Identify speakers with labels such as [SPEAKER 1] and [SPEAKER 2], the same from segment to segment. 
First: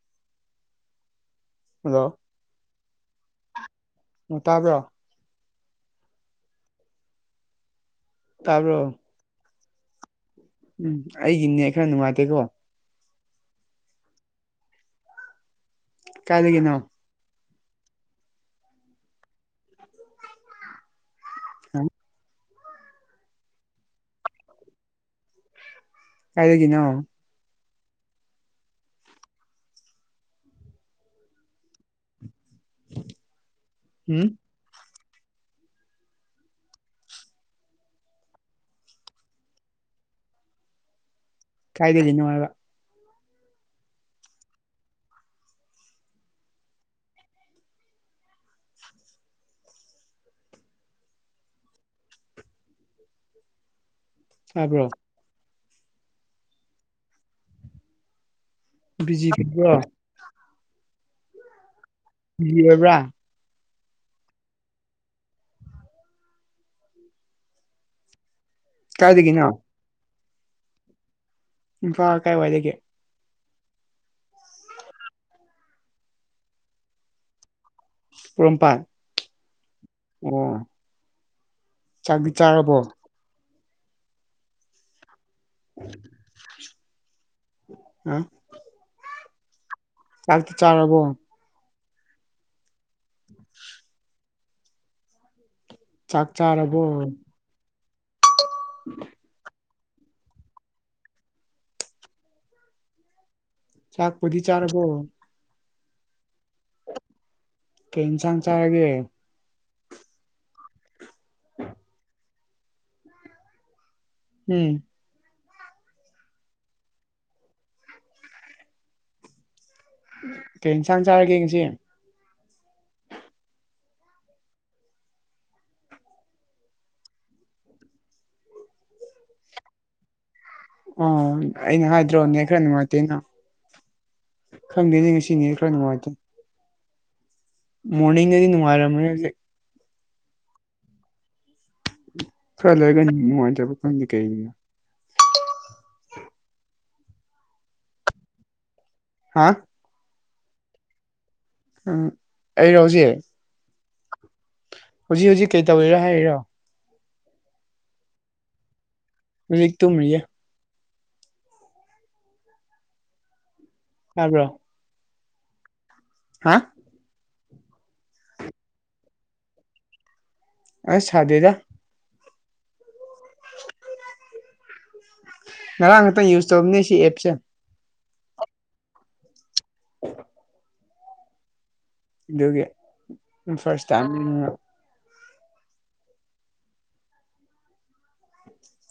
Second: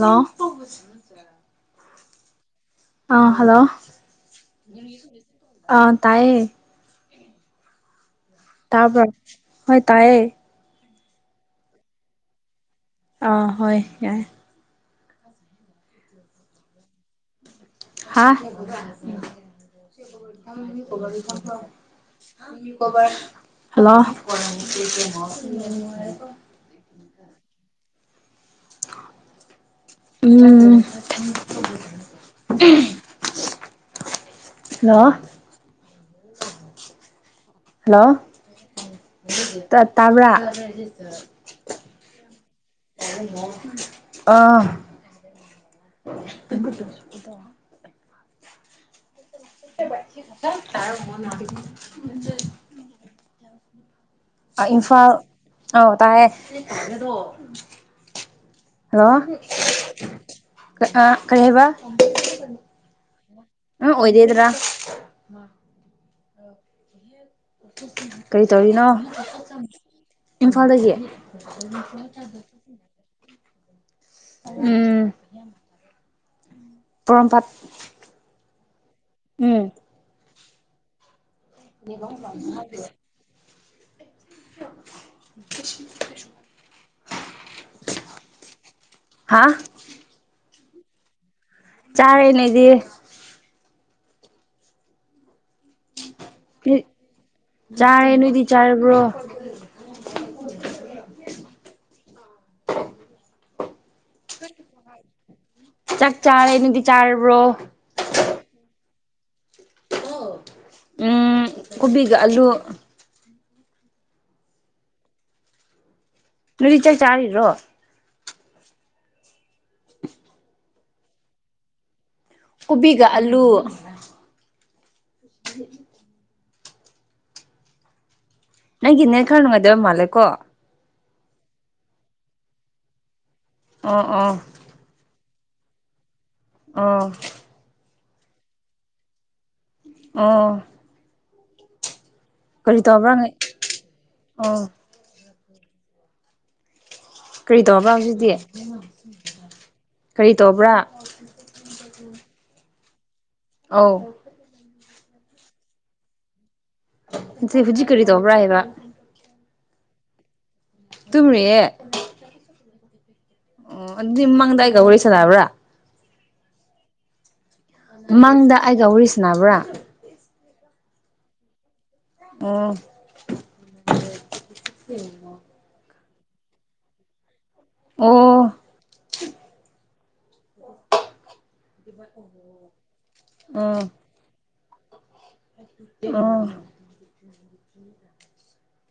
[SPEAKER 1] Hello
[SPEAKER 2] hello
[SPEAKER 1] ꯑꯥ hello
[SPEAKER 2] ꯑ ꯇꯥꯕ꯭ꯔꯣ
[SPEAKER 1] ꯑ ꯇꯥꯏꯌꯦ
[SPEAKER 2] ꯇꯥꯕ꯭ꯔꯣ
[SPEAKER 1] ꯇꯥꯕ꯭ꯔꯥ ꯍꯣꯏ ꯇꯥꯏꯑꯦ
[SPEAKER 2] ꯎꯝ ꯑꯩꯒꯤ ꯅꯦꯠ ꯈꯔ ꯅꯨꯡꯉꯥꯏꯇꯦꯀꯣ
[SPEAKER 1] ꯑ ꯍꯣꯏ ꯌꯥꯥꯏ
[SPEAKER 2] ꯀꯥꯏ ꯂꯩꯔꯤꯅꯣ
[SPEAKER 1] ꯍꯥ ꯍꯜꯂꯣ
[SPEAKER 2] ꯀꯥꯏ ꯂꯩꫪꯤꯅꯣ
[SPEAKER 1] ꯎꯝ
[SPEAKER 2] ꯎꯝ
[SPEAKER 1] ꯍꯜꯂꯣ ꯍꯜꯂꯣ ꯇꯥꯕ꯭ꯔꯥ
[SPEAKER 2] ꯀꯥꯏꯂꯩꯔꯤꯅꯣ ꯍꯥꯏꯕ
[SPEAKER 1] ꯑꯥ [inaudible] ꯑꯥ
[SPEAKER 2] ꯇꯥꯕ꯭ꯔꯣ
[SPEAKER 1] ꯏꯝꯐꯥꯜ ꯑꯥꯎ ꯇꯥꯌꯦ ꯍꯜꯂꯣ
[SPEAKER 2] ꯕꯤꯖꯤ ꯕ꯭ꯔꯣ
[SPEAKER 1] ꯀꯥ ꯑꯥ ꯀꯩ ꯍꯥꯏꯕ
[SPEAKER 2] ꯕꯤ ꯑꯣꯏꯕ꯭ꯔꯥ
[SPEAKER 1] ꯑꯥ ꯑꯣꯏꯗꯦꯗ꯭ꯔꯥ ꯀꯩ ꯇꯧꯔꯤꯅꯣ
[SPEAKER 2] ꯀꯥꯏꯗꯒꯤꯅꯣ
[SPEAKER 1] ꯏꯝꯐꯥꯜꯗꯒꯤ
[SPEAKER 2] ꯏꯝꯐꯥꯜ ꯀꯥꯏ ꯋꯥꯏꯗꯒꯤ
[SPEAKER 1] ꯎꯝ ꯄꯣꯔꯣꯝꯄꯥꯠ
[SPEAKER 2] ꯄꯣꯔꯣꯝꯄꯥꯠ
[SPEAKER 1] ꯎꯝ
[SPEAKER 2] ꯑꯣ ꯆꯥꯛꯇꯤ ꯆꯥꯔꯕꯣ
[SPEAKER 1] [inaudible]
[SPEAKER 2] ꯍꯥ
[SPEAKER 1] ꯑꯥ
[SPEAKER 2] ꯆꯥꯛ ꯆꯥꯔꯕꯣ
[SPEAKER 1] ꯆꯥꯔꯦ ꯂꯩꯗꯤꯌꯦ
[SPEAKER 2] ꯆꯥꯛ ꯆꯥꯔꯕꯣ
[SPEAKER 1] ꯆꯥꯔꯦ ꯅꯣꯏꯗꯤ ꯆꯥꯔꯕ꯭ꯔꯣ [inaudible]
[SPEAKER 2] ꯆꯥꯛꯄꯨꯗꯤ ꯆꯥꯔꯕꯣ
[SPEAKER 1] ꯆꯥꯛ ꯆꯥꯔꯦ ꯅꯪꯗꯤ ꯆꯥꯔꯕ꯭ꯔꯣ
[SPEAKER 2] ꯀꯩ ꯏꯟꯁꯥꯡ ꯆꯥꯔꯒꯦ
[SPEAKER 1] [unintelligible] ꯎꯝ ꯀꯣꯕꯤꯒ ꯑꯂꯨ
[SPEAKER 2] ꯎꯝ
[SPEAKER 1] ꯅꯣꯏꯗꯤ ꯆꯥꯛ ꯆꯥꯔꯤꯔꯣ
[SPEAKER 2] ꯀꯩ ꯏꯟꯁꯥꯡ ꯆꯥꯔꯒꯦ ꯉꯁꯤ
[SPEAKER 1] ꯀꯣꯕꯤꯒ ꯑꯂꯨ [inaudible] ꯅꯪꯒꯤ ꯅꯦ ꯈꯔ ꯅꯨꯡꯉꯥꯏꯇꯕ ꯃꯥꯜꯂꯦꯀꯣ
[SPEAKER 2] ꯑꯣꯝ ꯑꯩꯅ ꯍꯥꯏꯗ꯭ꯔꯣ ꯅꯦꯠ ꯈꯔ ꯅꯨꯡꯉꯥꯏꯇꯦ ꯍꯩꯅ
[SPEAKER 1] ꯑꯣ ꯑꯣ
[SPEAKER 2] ꯈꯪꯗꯦꯅꯦ ꯉꯁꯤ ꯅꯦ ꯈꯔ ꯅꯨꯡꯉꯥꯏꯇꯦ
[SPEAKER 1] ꯑꯣ
[SPEAKER 2] ꯃꯣꯔꯅꯤꯡꯗꯗꯤ ꯅꯨꯡꯉꯥꯏꯔꯝꯒꯅꯤ ꯍꯧꯖꯤꯛ
[SPEAKER 1] ꯑꯣ ꯀꯔꯤ ꯇꯧꯕ꯭ꯔꯥ
[SPEAKER 2] [unintelligible]
[SPEAKER 1] ꯑꯣ ꯀꯔꯤ ꯇꯧꯕ꯭ꯔꯥ ꯍꯧꯖꯤꯗꯤ
[SPEAKER 2] ꯍꯥ
[SPEAKER 1] ꯀꯔꯤ ꯇꯧꯕ꯭ꯔꯥ
[SPEAKER 2] ꯎꯝ ꯑꯩ ꯍꯧꯖꯤ
[SPEAKER 1] ꯑꯧ
[SPEAKER 2] ꯍꯧꯖꯤ ꯍꯧꯖꯤꯛ ꯀꯩ ꯇꯧꯔꯤꯔ ꯍꯥꯏꯔꯤꯔꯣ
[SPEAKER 1] ꯖꯤ ꯍꯧꯖꯤꯛ ꯀꯔꯤ ꯇꯧꯕ꯭ꯔꯥ ꯍꯥꯏꯕ
[SPEAKER 2] ꯔꯤꯛ ꯇꯨꯝꯃꯤꯌꯦ
[SPEAKER 1] ꯇꯨꯝꯔꯤꯌꯦ ꯑꯣ ꯑꯗꯨꯗꯤ
[SPEAKER 2] ꯇꯥꯕ꯭ꯔꯣ
[SPEAKER 1] ꯃꯃꯥꯡꯗ ꯑꯩꯒ ꯋꯥꯔꯤ ꯁꯅꯥꯕ꯭ꯔ
[SPEAKER 2] ꯍꯥ
[SPEAKER 1] ꯃꯡꯗ ꯑꯩꯒ ꯋꯥꯔꯤ ꯁꯥꯅꯕ꯭ꯔꯥ
[SPEAKER 2] ꯑꯩ ꯁꯥꯗꯦꯗ
[SPEAKER 1] ꯑꯣ
[SPEAKER 2] ꯉꯔꯥꯡꯇ ꯌꯨꯁ ꯇꯧꯕꯅꯦ ꯁꯤ ꯑꯦꯞꯁꯦ
[SPEAKER 1] ꯑꯣ
[SPEAKER 2] [inaudible] ꯑꯗꯨꯒꯤ ꯐꯥꯁ ꯇꯥꯏꯝ
[SPEAKER 1] ꯑꯥ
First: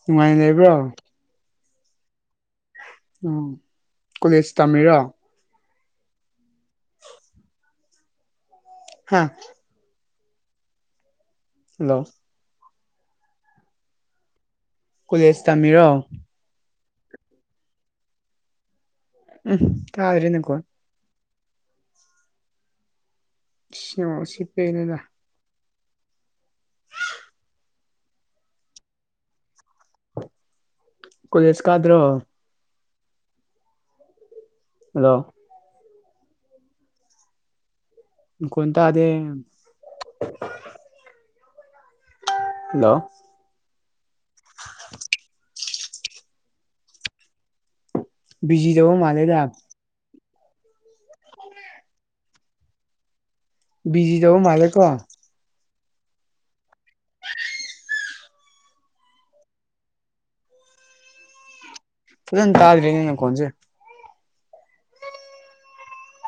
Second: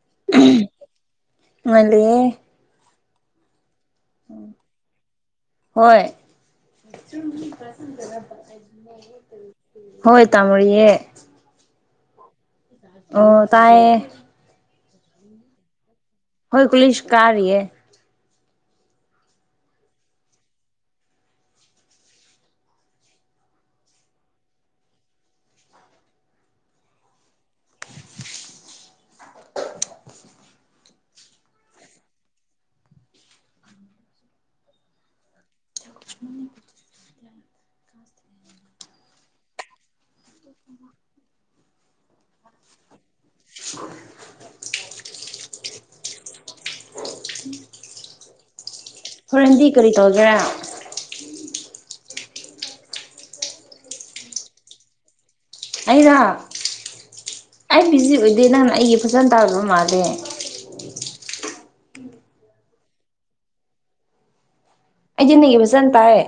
[SPEAKER 2] ꯅꯨꯡꯉꯥꯏꯅ ꯂꯩꯕ꯭ꯔꯣ
[SPEAKER 1] ꯅꯨꯡꯉꯥꯏꯅ ꯂꯩꯌꯦ
[SPEAKER 2] ꯎꯝ ꯀꯣꯂꯦꯖ ꯇꯝꯃꯤꯔꯣ
[SPEAKER 1] ꯍꯣꯏ
[SPEAKER 2] ꯍꯥ
[SPEAKER 1] ꯍꯣꯏ ꯇꯝꯃꯤꯌꯦ
[SPEAKER 2] ꯍꯦꯜꯂꯣ
[SPEAKER 1] ꯑꯣ ꯇꯥꯏꯌꯦ
[SPEAKER 2] ꯀꯣꯂꯦꯖ ꯇꯝꯃꯤꯔꯣ
[SPEAKER 1] ꯍꯣꯏ ꯀꯣꯂꯦꯁ ꯀꯥꯔꯤꯌꯦ
[SPEAKER 2] ꯎꯝ ꯀꯥꯏꯔꯦꯅꯦ ꯀꯣꯟ ꯁꯤꯃꯣ ꯁꯤ ꯄꯦꯟꯂꯦꯗ ꯀꯣꯂꯦꯖ ꯀꯥꯗ꯭ꯔꯣ ꯑꯗꯣ
[SPEAKER 1] [inaudible]
[SPEAKER 2] ꯃꯈꯣꯟ ꯇꯥꯗꯦ ꯍꯦꯜꯂꯣ
[SPEAKER 1] [inaudible]
[SPEAKER 2] ꯄꯤꯖꯤ ꯇꯧꯕ ꯃꯥꯜꯂꯦ
[SPEAKER 1] ꯍꯣꯔꯦꯟꯗꯤ ꯀꯔꯤ ꯇꯧꯒꯦꯔꯥ
[SPEAKER 2] ꯄꯤꯖꯤ ꯇꯧꯕ ꯃꯥꯜꯂꯦꯀꯣ
[SPEAKER 1] ꯑꯩꯅ ꯑꯩ ꯕꯤꯖꯤ ꯑꯣꯏꯗꯦ ꯅꯪꯅ ꯑꯩꯒꯤ ꯐꯖꯅ ꯇꯥꯗꯕ ꯃꯥꯜꯂꯦ
[SPEAKER 2] ꯐꯖꯅ ꯇꯥꯗ꯭ꯔꯦ ꯅꯈꯣꯟꯁꯦ
[SPEAKER 1] ꯑꯩꯗꯤ ꯅꯪꯒꯤ ꯐꯖꯅ ꯇꯥꯏꯌꯦ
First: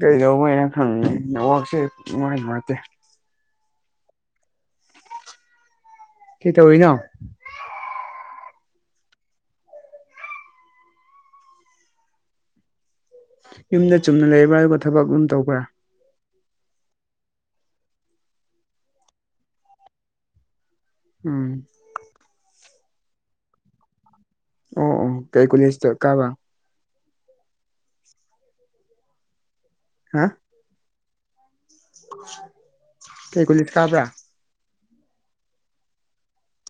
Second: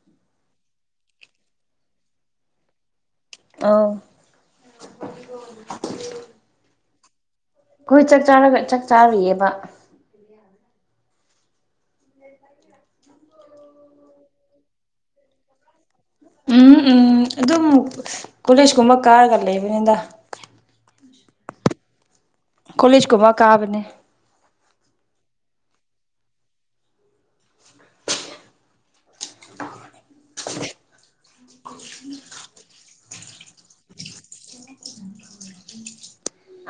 [SPEAKER 2] ꯀꯩꯗꯧꯕꯩꯅꯣ ꯈꯪꯗꯦ ꯅꯦꯠꯋꯥꯛꯁꯦ ꯁꯨꯡꯉꯥꯏ ꯅꯨꯡꯉꯥꯏꯇꯦ
[SPEAKER 1] ꯑꯧ
[SPEAKER 2] ꯀꯩꯗꯧꯔꯤꯅꯣ
[SPEAKER 1] ꯑꯩꯈꯣꯏ ꯆꯥꯛ ꯆꯔ ꯆꯥꯛ ꯆꯥꯔꯨꯏꯌꯦꯕ [inaudible]
[SPEAKER 2] ꯌꯨꯝꯗ ꯆꯨꯝꯅ ꯂꯩꯕ꯭ꯔꯥ ꯑꯗꯨꯒ ꯊꯕꯛ ꯑꯗꯨꯝ ꯇꯧꯕ꯭ꯔꯥ
[SPEAKER 1] ꯎꯝ ꯎꯝ ꯎꯝ ꯑꯗꯨꯝ ꯀꯣꯂꯦꯖꯀꯨꯝꯕ ꯀꯥꯔꯒ ꯂꯩꯕꯅꯤꯗ
[SPEAKER 2] ꯎꯝ
[SPEAKER 1] ꯀꯣꯂꯦꯖꯀꯨꯝꯕ ꯀꯥꯕꯅꯦ
[SPEAKER 2] ꯑꯣ ꯑꯣ ꯀꯩ ꯀꯣꯂꯦꯖꯇ ꯀꯥꯕ ꯍꯥ ꯀꯩ ꯒꯨꯂꯤꯠ ꯇꯥꯕ꯭ꯔꯥ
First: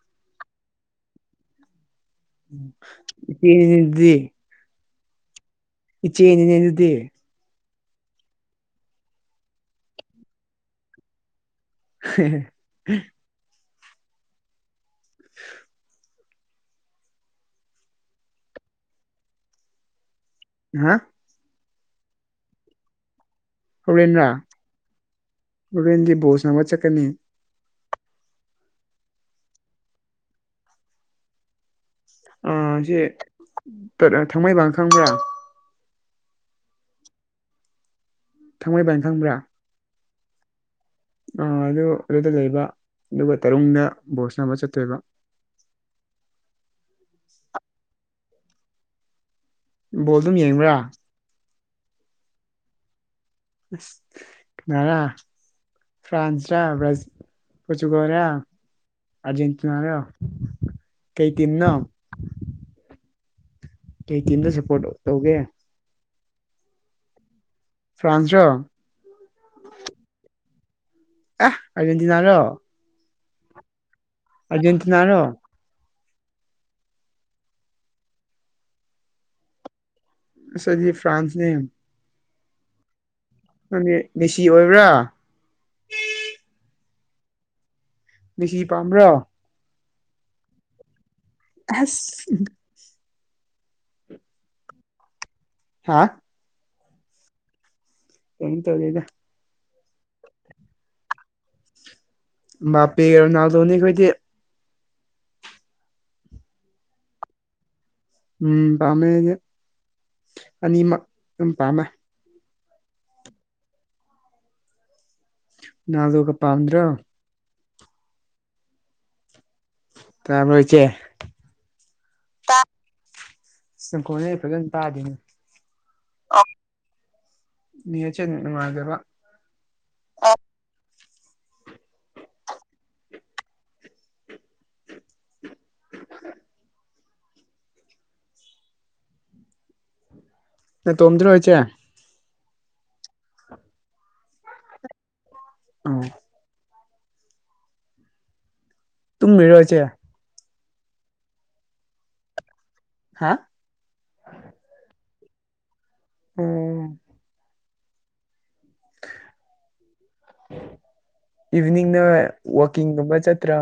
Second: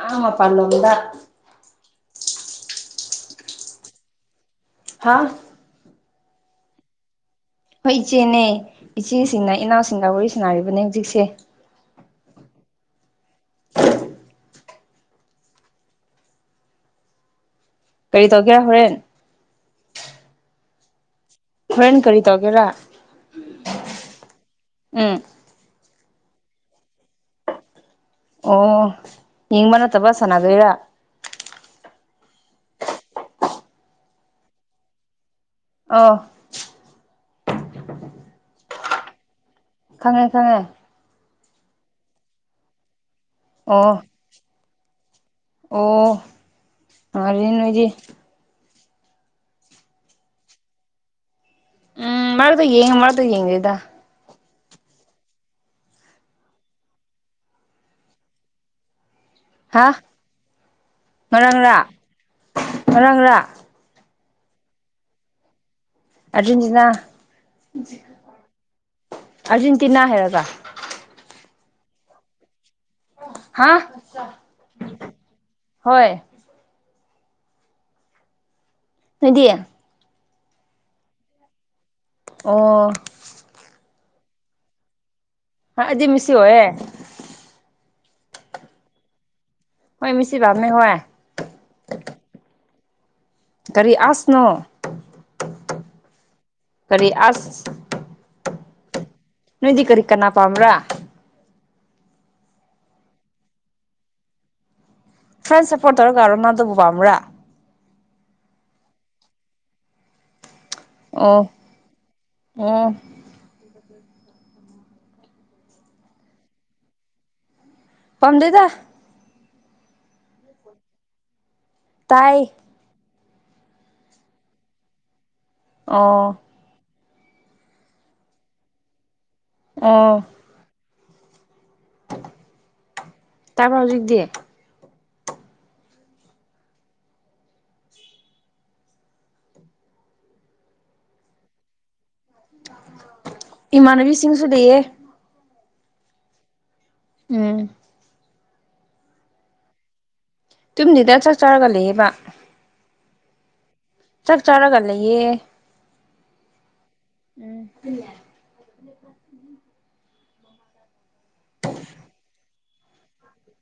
[SPEAKER 1] ꯑꯥ ꯃꯄꯥꯟꯂꯣꯝꯗ
[SPEAKER 2] [unintelligible]
[SPEAKER 1] ꯍꯥꯥ
[SPEAKER 2] ꯏꯆꯦꯅꯤꯅꯦ ꯑꯗꯨꯗꯤ
[SPEAKER 1] ꯍꯣꯏ ꯏꯆꯦꯅꯦ ꯏꯆꯦꯁꯤꯡꯅ ꯏꯅꯥꯎꯁꯤꯡꯒ ꯋꯥꯔꯤ ꯁꯥꯅꯔꯤꯕꯅꯦ ꯍꯧꯖꯤꯛꯁꯦ
[SPEAKER 2] [unintelligible] [unintelligible]
[SPEAKER 1] ꯀꯔꯤ ꯇꯧꯒꯦ ꯍꯣꯔꯦꯟ
[SPEAKER 2] ꯍꯥ
[SPEAKER 1] ꯍꯣꯔꯦꯟ ꯀꯔꯤꯗ ꯇꯧꯒꯦꯔꯥ
[SPEAKER 2] ꯍꯣꯔꯦꯟꫪꯥ
[SPEAKER 1] ꯎꯝ
[SPEAKER 2] ꯍꯣꯔꯦꯟꯗꯤ ꯕꯣꯜ ꯁꯥꯟꯅꯕ ꯆꯠꯀꯅꯤ
[SPEAKER 1] ꯑꯣ ꯌꯦꯡꯕ ꯅꯠꯇꯕ ꯁꯥꯟꯅꯗꯣꯏꯔꯥ
[SPEAKER 2] ꯑꯁꯤ ꯊꯥꯡꯃꯩꯕꯟ ꯈꯪꯕ꯭ꯔꯥ
[SPEAKER 1] ꯑꯣ
[SPEAKER 2] ꯊꯥꯡꯃꯩꯕꯅ ꯈꯪꯕ꯭ꯔꯥ
[SPEAKER 1] ꯈꯪꯉꯦ ꯈꯪꯉꯦ
[SPEAKER 2] ꯑ ꯑꯗꯨ ꯑꯗꯨꯗ ꯂꯩꯕ ꯑꯗꯨꯒ ꯇꯔꯨꯡꯗ
[SPEAKER 1] ꯑꯣ
[SPEAKER 2] ꯕꯣꯜ ꯁꯥꯟꯅꯕ ꯆꯠꯇꯣꯏꯕ
[SPEAKER 1] ꯑꯣ ꯅꯨꯡꯉꯥꯏꯔꯦ ꯅꯣꯏꯗꯤ
[SPEAKER 2] ꯕꯣꯜ ꯑꯗꯨꯝ ꯌꯦꯡꯕ꯭ꯔꯥ
[SPEAKER 1] ꯎꯝ ꯃꯥꯔꯛꯇ ꯌꯦꯡ ꯃꯥꯔꯛꯇ ꯌꯦꯡꯗꯦꯗ
[SPEAKER 2] ꯑꯁ ꯉꯔꯥꯡ ꯐ꯭ꯔꯥꯟꯁ ꯔꯥ ꯕ꯭ꯔꯥꯖꯤ ꯄꯣꯔꯇꯨꯒꯔ ꯔꯥ ꯑꯖꯦꯟꯇꯤꯅꯥ
[SPEAKER 1] ꯍꯥ
[SPEAKER 2] ꯔ ꯀꯩ ꯇꯤꯝꯅꯣ
[SPEAKER 1] ꯃꯔꯥꯡꯔ
[SPEAKER 2] ꯀꯩ ꯇꯤꯝꯗ ꯁꯄꯣꯔꯠ ꯇꯧꯒꯦ
[SPEAKER 1] ꯑꯔꯖꯦꯟꯇꯤꯅꯥ
[SPEAKER 2] ꯐ꯭ꯔꯥꯟꯁꯔꯣ
[SPEAKER 1] ꯑꯔꯖꯦꯟꯇꯤꯅꯥ ꯍꯥꯏꯔꯒ
[SPEAKER 2] ꯑꯦ ꯑꯔꯖꯦꯟꯇꯤꯅꯥ ꯔꯣ
[SPEAKER 1] ꯍꯥ
[SPEAKER 2] ꯑꯔꯖꯦꯟꯇꯤꯅꯥꯔꯣ
[SPEAKER 1] ꯍꯣꯏ ꯅꯪꯗꯤ
[SPEAKER 2] ꯑꯁ ꯑꯩꯗꯤ ꯐ꯭ꯔꯥꯟꯁꯅꯦ
[SPEAKER 1] ꯑꯣ
[SPEAKER 2] ꯅꯪꯗꯤ ꯃꯦꯁꯤ ꯑꯣꯏꯕ꯭ꯔꯥ
[SPEAKER 1] ꯍꯣꯏ ꯑꯩꯗꯤ ꯃꯦꯁꯤ ꯑꯣꯏꯌꯦ
[SPEAKER 2] ꯃꯦꯁꯤ ꯄꯥꯝꯕ꯭ꯔꯣ
[SPEAKER 1] ꯍꯣꯏ ꯃꯦꯁꯤ ꯄꯥꯝꯃꯦ ꯍꯣꯏ
[SPEAKER 2] ꯑꯍꯁ
[SPEAKER 1] ꯀꯔꯤ ꯑꯁꯅꯣ
[SPEAKER 2] ꯍꯥ
[SPEAKER 1] ꯀꯔꯤ ꯑꯁ
[SPEAKER 2] ꯀꯦꯝ ꯇꯧꯗꯦꯗ
[SPEAKER 1] ꯅꯣꯏꯗꯤ ꯀꯔꯤ ꯀꯅꯥ ꯄꯥꯝꯕ꯭ꯔꯥ
[SPEAKER 2] ꯕꯥꯞꯄꯦꯒ ꯔꯣꯅꯥꯜꯗꯣꯅꯦ ꯑꯩꯈꯣꯏꯗꯤ꯫
[SPEAKER 1] ꯐ꯭ꯔꯥꯟꯁ ꯁ꯭ꯄꯣꯔꯇ ꯇꯧꯔꯒ ꯔꯣꯅꯥꯜꯗꯣꯕꯨ ꯄꯥꯝꯕ꯭ꯔ
[SPEAKER 2] ꯎꯝ ꯄꯥꯝꯃꯦ ꯑꯩꯗꯤ ꯑꯅꯤꯃꯛ
[SPEAKER 1] ꯑꯣ
[SPEAKER 2] ꯑꯗꯨꯝ ꯄꯥꯝꯃꯦ꯫
[SPEAKER 1] ꯑꯣ
[SPEAKER 2] ꯔꯣꯅꯥꯜꯗꯣꯒ ꯄꯥꯝꯗ꯭ꯔꯣ
[SPEAKER 1] ꯄꯥꯝꯗꯦꯗ꯫
[SPEAKER 2] ꯇꯥꯕ꯭ꯔꯣ ꯏꯆꯦ
[SPEAKER 1] ꯇꯥꯏ
[SPEAKER 2] ꯁꯪꯈꯣꯟꯖꯦ ꯐꯖ ꯇꯥꯗꯦꯅꯦ꯫
[SPEAKER 1] ꯑꯣ
[SPEAKER 2] ꯅꯦꯠꯁꯦ ꯅꯨꯡꯉꯥꯏꯇꯦꯕ
[SPEAKER 1] ꯑꯣ ꯇꯥꯔꯕ꯭ꯔꯥ ꯍꯨꯖꯤꯛꯇꯤ
[SPEAKER 2] ꯅꯇꯣꯝꯗ꯭ꯔꯣ ꯏꯆꯦ
[SPEAKER 1] ꯏꯃꯥꯟꯅꯕꯤꯁꯤꯡꯁꯨ ꯂꯩꯌꯦ꯫
[SPEAKER 2] ꯎꯝ
[SPEAKER 1] ꯎꯝ
[SPEAKER 2] ꯇꯨꯝꯒ꯭ꯔꯤꯔꯣ ꯏꯆꯦ
[SPEAKER 1] ꯇꯨꯝꯗꯦꯗ ꯆꯥꯛ ꯆꯥꯔꯒ ꯂꯩꯌꯦꯕ꯫
[SPEAKER 2] ꯍꯥ
[SPEAKER 1] ꯆꯥꯛ ꯆꯔꯒ ꯂꯩꯌꯦ꯫
[SPEAKER 2] ꯎꯝ
[SPEAKER 1] ꯎꯝ [unintelligible]
[SPEAKER 2] ꯏꯚꯤꯅꯤꯡꯗ ꯋꯥꯛꯀꯤꯡꯒꯨꯝꯕ ꯆꯠꯇ꯭ꯔꯣ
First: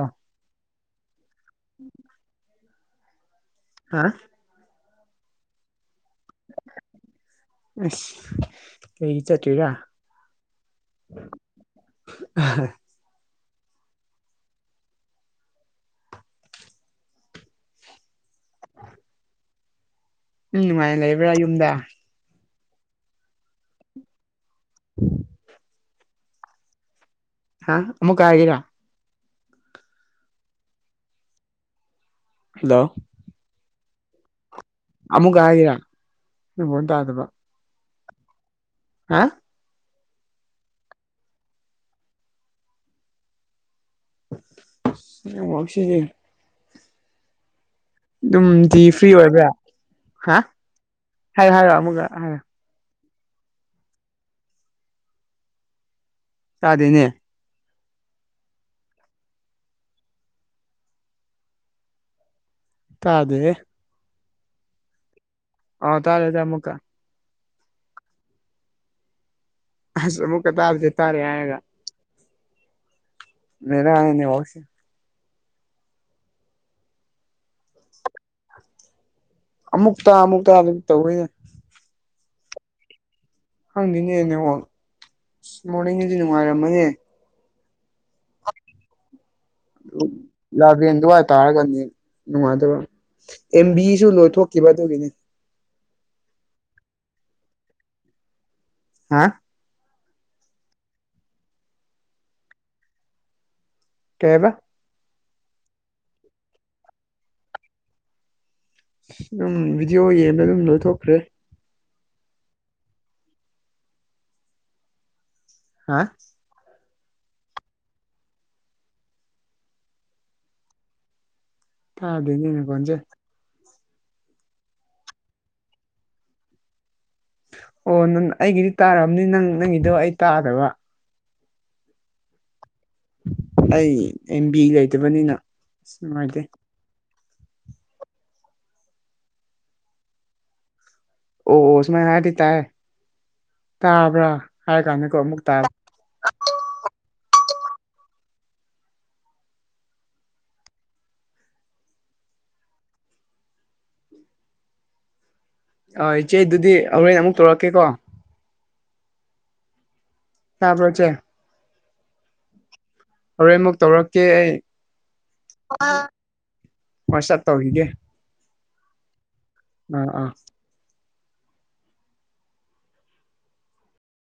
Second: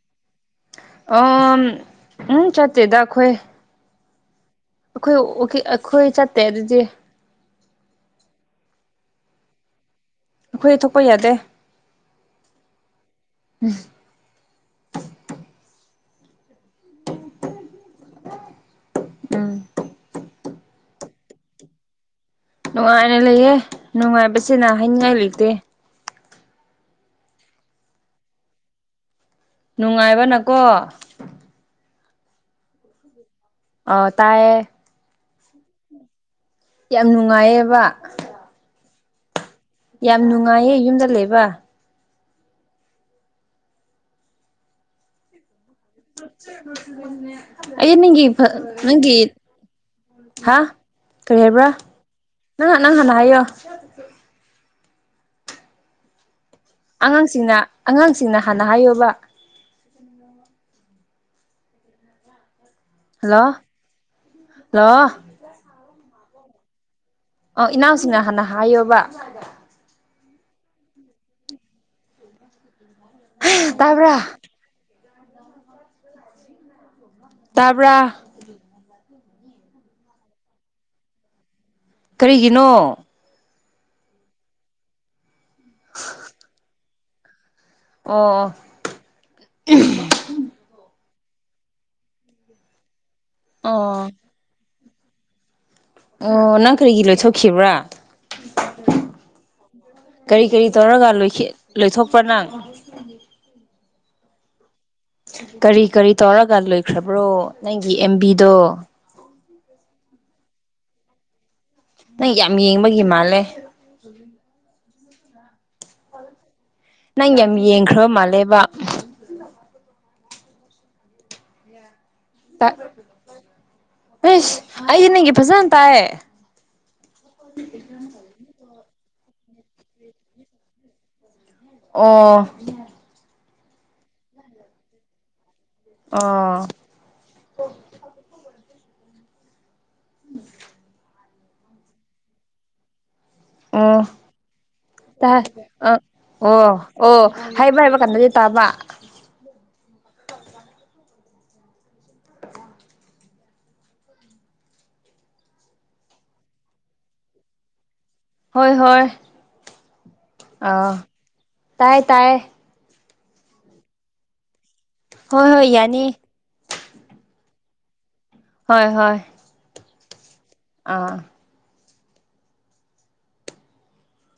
[SPEAKER 1] ꯑꯝ ꯎꯝ ꯆꯠꯇꯦꯗ ꯑꯩꯈꯣꯏ
[SPEAKER 2] ꯍꯥ
[SPEAKER 1] ꯑꯩꯈꯣꯏ ꯋꯥꯛꯀꯤ ꯑꯩꯈꯣꯏ ꯆꯠꯇꯦ ꯑꯗꯨꯗꯤ
[SPEAKER 2] ꯑꯩꯁ ꯀꯩꯒꯤ ꯆꯠꯇ꯭ꯔꯤꯔ
[SPEAKER 1] ꯑꯩꯈꯣꯏ ꯊꯣꯛꯄ ꯌꯥꯗꯦ꯫
[SPEAKER 2] [unintelligible]
[SPEAKER 1] [unintelligible] [unintelligible] ꯎꯝ
[SPEAKER 2] ꯎꯝ ꯅꯨꯡꯉꯥꯏꯅ ꯂꯩꯕ꯭ꯔꯥ ꯌꯨꯝꯗ
[SPEAKER 1] ꯅꯨꯡꯉꯥꯏꯅ ꯂꯩꯌꯦ ꯅꯨꯡꯉꯥꯏꯕꯁꯤꯅ ꯍꯥꯏꯅꯤꯡꯉꯥꯏ ꯂꯩꯇꯦ꯫
[SPEAKER 2] ꯍꯥ ꯑꯃꯨꯛꯀ ꯍꯥꯏꯒꯦꯔ
[SPEAKER 1] ꯅꯨꯡꯉꯥꯏꯕꯅꯀꯣ
[SPEAKER 2] ꯍꯜꯂꯣ
[SPEAKER 1] ꯑꯣ ꯇꯥꯏꯌꯦ
[SPEAKER 2] ꯑꯃꯨꯛꯀ ꯍꯥꯏꯒꯦꯔ
[SPEAKER 1] ꯌꯥꯝ ꯅꯨꯡꯉꯥꯏꯌꯦꯕ
[SPEAKER 2] ꯍꯥ
[SPEAKER 1] ꯌꯥꯝ ꯅꯨꯡꯉꯥꯏꯌꯦ ꯌꯨꯝꯗ ꯂꯩꯕ꯫
[SPEAKER 2] [unintelligible] ꯅꯦꯠꯋ꯭ꯥꯔꯛꯁꯤꯗꯤ
[SPEAKER 1] [inaudible] ꯑꯩ ꯅꯪꯒꯤ
[SPEAKER 2] ꯑꯗꯨꯝ ꯇꯤ ꯐ꯭ꯔꯤ
[SPEAKER 1] ꯅꯪꯒꯤ
[SPEAKER 2] ꯑꯣꯏꯕ꯭ꯔꯥ
[SPEAKER 1] ꯍꯥ ꯀꯔꯤ
[SPEAKER 2] ꯍꯥꯏꯔꯣ
[SPEAKER 1] ꯍꯥꯏꯕ꯭ꯔꯥ
[SPEAKER 2] ꯍꯥꯏꯔꯣ ꯑꯃꯨꯛꯀ ꯍꯥꯏꯔꯣ
[SPEAKER 1] ꯅꯪ ꯍꯥꯟꯅ ꯍꯥꯏꯌꯣ
[SPEAKER 2] ꯇꯥꯗꯦꯅꯦ
[SPEAKER 1] ꯁꯤꯡꯅ ꯑꯉꯥꯡꯁꯤꯡꯅ ꯍꯥꯟꯅ ꯍꯥꯏꯌꯣꯕ ꯍꯜꯂꯣ
[SPEAKER 2] ꯇꯥꯗꯦꯍꯦ
[SPEAKER 1] ꯍꯜꯂꯣ
[SPEAKER 2] ꯑꯥꯎ ꯇꯥꯔꯦ ꯇꯥꯔꯦ ꯑꯃꯨꯛꯀꯥ
[SPEAKER 1] ꯑꯣ ꯏꯅꯥꯎꯁꯤꯡꯅ ꯍꯥꯟꯅ ꯍꯥꯏꯌꯣꯕ
[SPEAKER 2] ꯍꯧꯖꯤꯛ ꯑꯃꯨꯛꯀ ꯇꯥꯔꯦ ꯇꯥꯔꯦ ꯍꯥꯏꯔꯣ
[SPEAKER 1] [inaudible]
[SPEAKER 2] ꯕꯦꯔꯥꯅꯦ ꯅꯦꯠꯋꯥꯛꯁꯦ
[SPEAKER 1] ꯇꯥꯕ꯭ꯔ
[SPEAKER 2] ꯑꯃꯨꯛꯇ ꯑꯃꯨꯛ ꯇꯥꯗꯕ ꯇꯧꯋꯤꯅꯦ
[SPEAKER 1] ꯀꯔꯤꯒꯤꯅꯣ
[SPEAKER 2] ꯈꯪꯗꯦꯅꯦ ꯅꯦꯠꯋꯥꯛ ꯑꯁ ꯃꯣꯔꯅꯤꯡꯒꯤꯗꯤ ꯅꯨꯡꯉꯥꯏꯔꯝꯃꯣꯏꯍꯦ
[SPEAKER 1] ꯑꯣ ꯑꯣ
[SPEAKER 2] ꯂꯥꯕꯦꯟ ꯑꯗꯨꯋꯥꯏ ꯇꯥꯔꯒꯗꯤ ꯅꯨꯡꯉꯥꯏꯇꯕ ꯑꯦꯝ ꯕꯤ ꯁꯨ ꯂꯣꯏꯊꯣꯛꯈꯤꯕ ꯑꯗꯨꯒꯤꯅꯤ
[SPEAKER 1] ꯑꯣ ꯅꯪ ꯀꯔꯤꯒꯤ ꯂꯣꯏꯊꯣꯛꯈꯤꯕ꯭ꯔꯥ
[SPEAKER 2] ꯍꯥ
[SPEAKER 1] ꯀꯔꯤ ꯀꯔꯤ ꯇꯧꯔꯒ ꯂꯣꯏꯈꯤ ꯂꯣꯏꯊꯣꯛꯄ꯭ꯔꯥ ꯅꯪ [inaudible]
[SPEAKER 2] ꯀꯩ ꯍꯥꯏꯕ
[SPEAKER 1] ꯀꯔꯤ ꯀꯔꯤ ꯇꯧꯔꯒ ꯂꯣꯏꯈ꯭ꯔꯕ꯭ꯔꯣ ꯅꯪꯒꯤ ꯑꯦꯝꯕꯤꯗꯣ
[SPEAKER 2] ꯑꯗꯨꯝ ꯚꯤꯗꯤꯑꯣ ꯌꯦꯡꯕꯗ ꯑꯗꯨꯝ ꯂꯣꯏꯊꯣꯛꯈ꯭ꯔꯦ
[SPEAKER 1] ꯅꯪ ꯌꯥꯝ ꯌꯦꯡꯕꯒꯤ ꯃꯥꯜꯂꯦ [unintelligible]
[SPEAKER 2] ꯍꯥ
[SPEAKER 1] ꯅꯪ ꯌꯥꯝ ꯌꯦꯡꯈ꯭ꯔꯕ ꯃꯥꯜꯂꯦꯕ
[SPEAKER 2] ꯇꯥꯗꯦꯅꯦ ꯅꯈꯣꯟꯖꯦ
[SPEAKER 1] ꯑꯁ ꯑꯩꯗꯤ ꯅꯪꯒꯤ ꯐꯖꯅ ꯇꯥꯏꯌꯦ
[SPEAKER 2] ꯑꯣ ꯅꯪ ꯑꯩꯒꯤꯗꯤ ꯇꯥꯔꯝꯅꯤ ꯅꯪ ꯅꯪꯒꯤꯗꯣ ꯑꯩ ꯇꯥꯗꯕ
[SPEAKER 1] ꯑꯣ
[SPEAKER 2] ꯑꯩ ꯑꯦꯝ ꯕꯤ ꯂꯩꯇꯕꯅꯤꯅ ꯑꯁ ꯅꯨꯡꯉꯥꯏꯇꯦ
[SPEAKER 1] ꯑꯣ
[SPEAKER 2] ꯑꯣ ꯑꯣ ꯁꯨꯃꯥꯏꯅ ꯍꯥꯏꯔꯗꯤ ꯇꯥꯏ
[SPEAKER 1] ꯑꯣ
[SPEAKER 2] ꯇꯥꯕ꯭ꯔꯥ ꯍꯥꯏ ꯀꯥꯟꯗꯀꯣ ꯑꯃꯨꯛ
[SPEAKER 1] ꯇꯥꯏ
[SPEAKER 2] ꯇꯥꯕ
[SPEAKER 1] ꯑ ꯑꯣ ꯑꯣ ꯍꯥꯏꯕ ꯍꯥꯏꯕ ꯀꯥꯟꯗꯗꯤ ꯇꯥꯕ [inaudible]
[SPEAKER 2] ꯍꯣꯏ ꯏꯆꯦ ꯑꯗꯨꯗꯤ ꯍꯣꯔꯦꯟ ꯑꯃꯨꯛ ꯇꯧꯔꯛꯀꯦꯀꯣ
[SPEAKER 1] ꯍꯣꯏ ꯍꯣꯏ ꯑ
[SPEAKER 2] ꯇꯥꯕ꯭ꯔꯣ ꯏꯆꯦ
[SPEAKER 1] ꯇꯥꯏ ꯇꯥꯏ
[SPEAKER 2] ꯍꯣꯔꯦꯟ ꯑꯃꯨꯛ ꯇꯧꯔꯛꯀꯦ ꯑꯩ
[SPEAKER 1] ꯍꯣꯏ ꯍꯣꯏ ꯌꯥꯅꯤ
[SPEAKER 2] ꯋꯥꯆꯞ ꯇꯧꯈꯤꯒꯦ
[SPEAKER 1] ꯍꯣꯏ ꯍꯣꯏ
[SPEAKER 2] ꯑꯥ ꯑꯥ
[SPEAKER 1] ꯑꯥ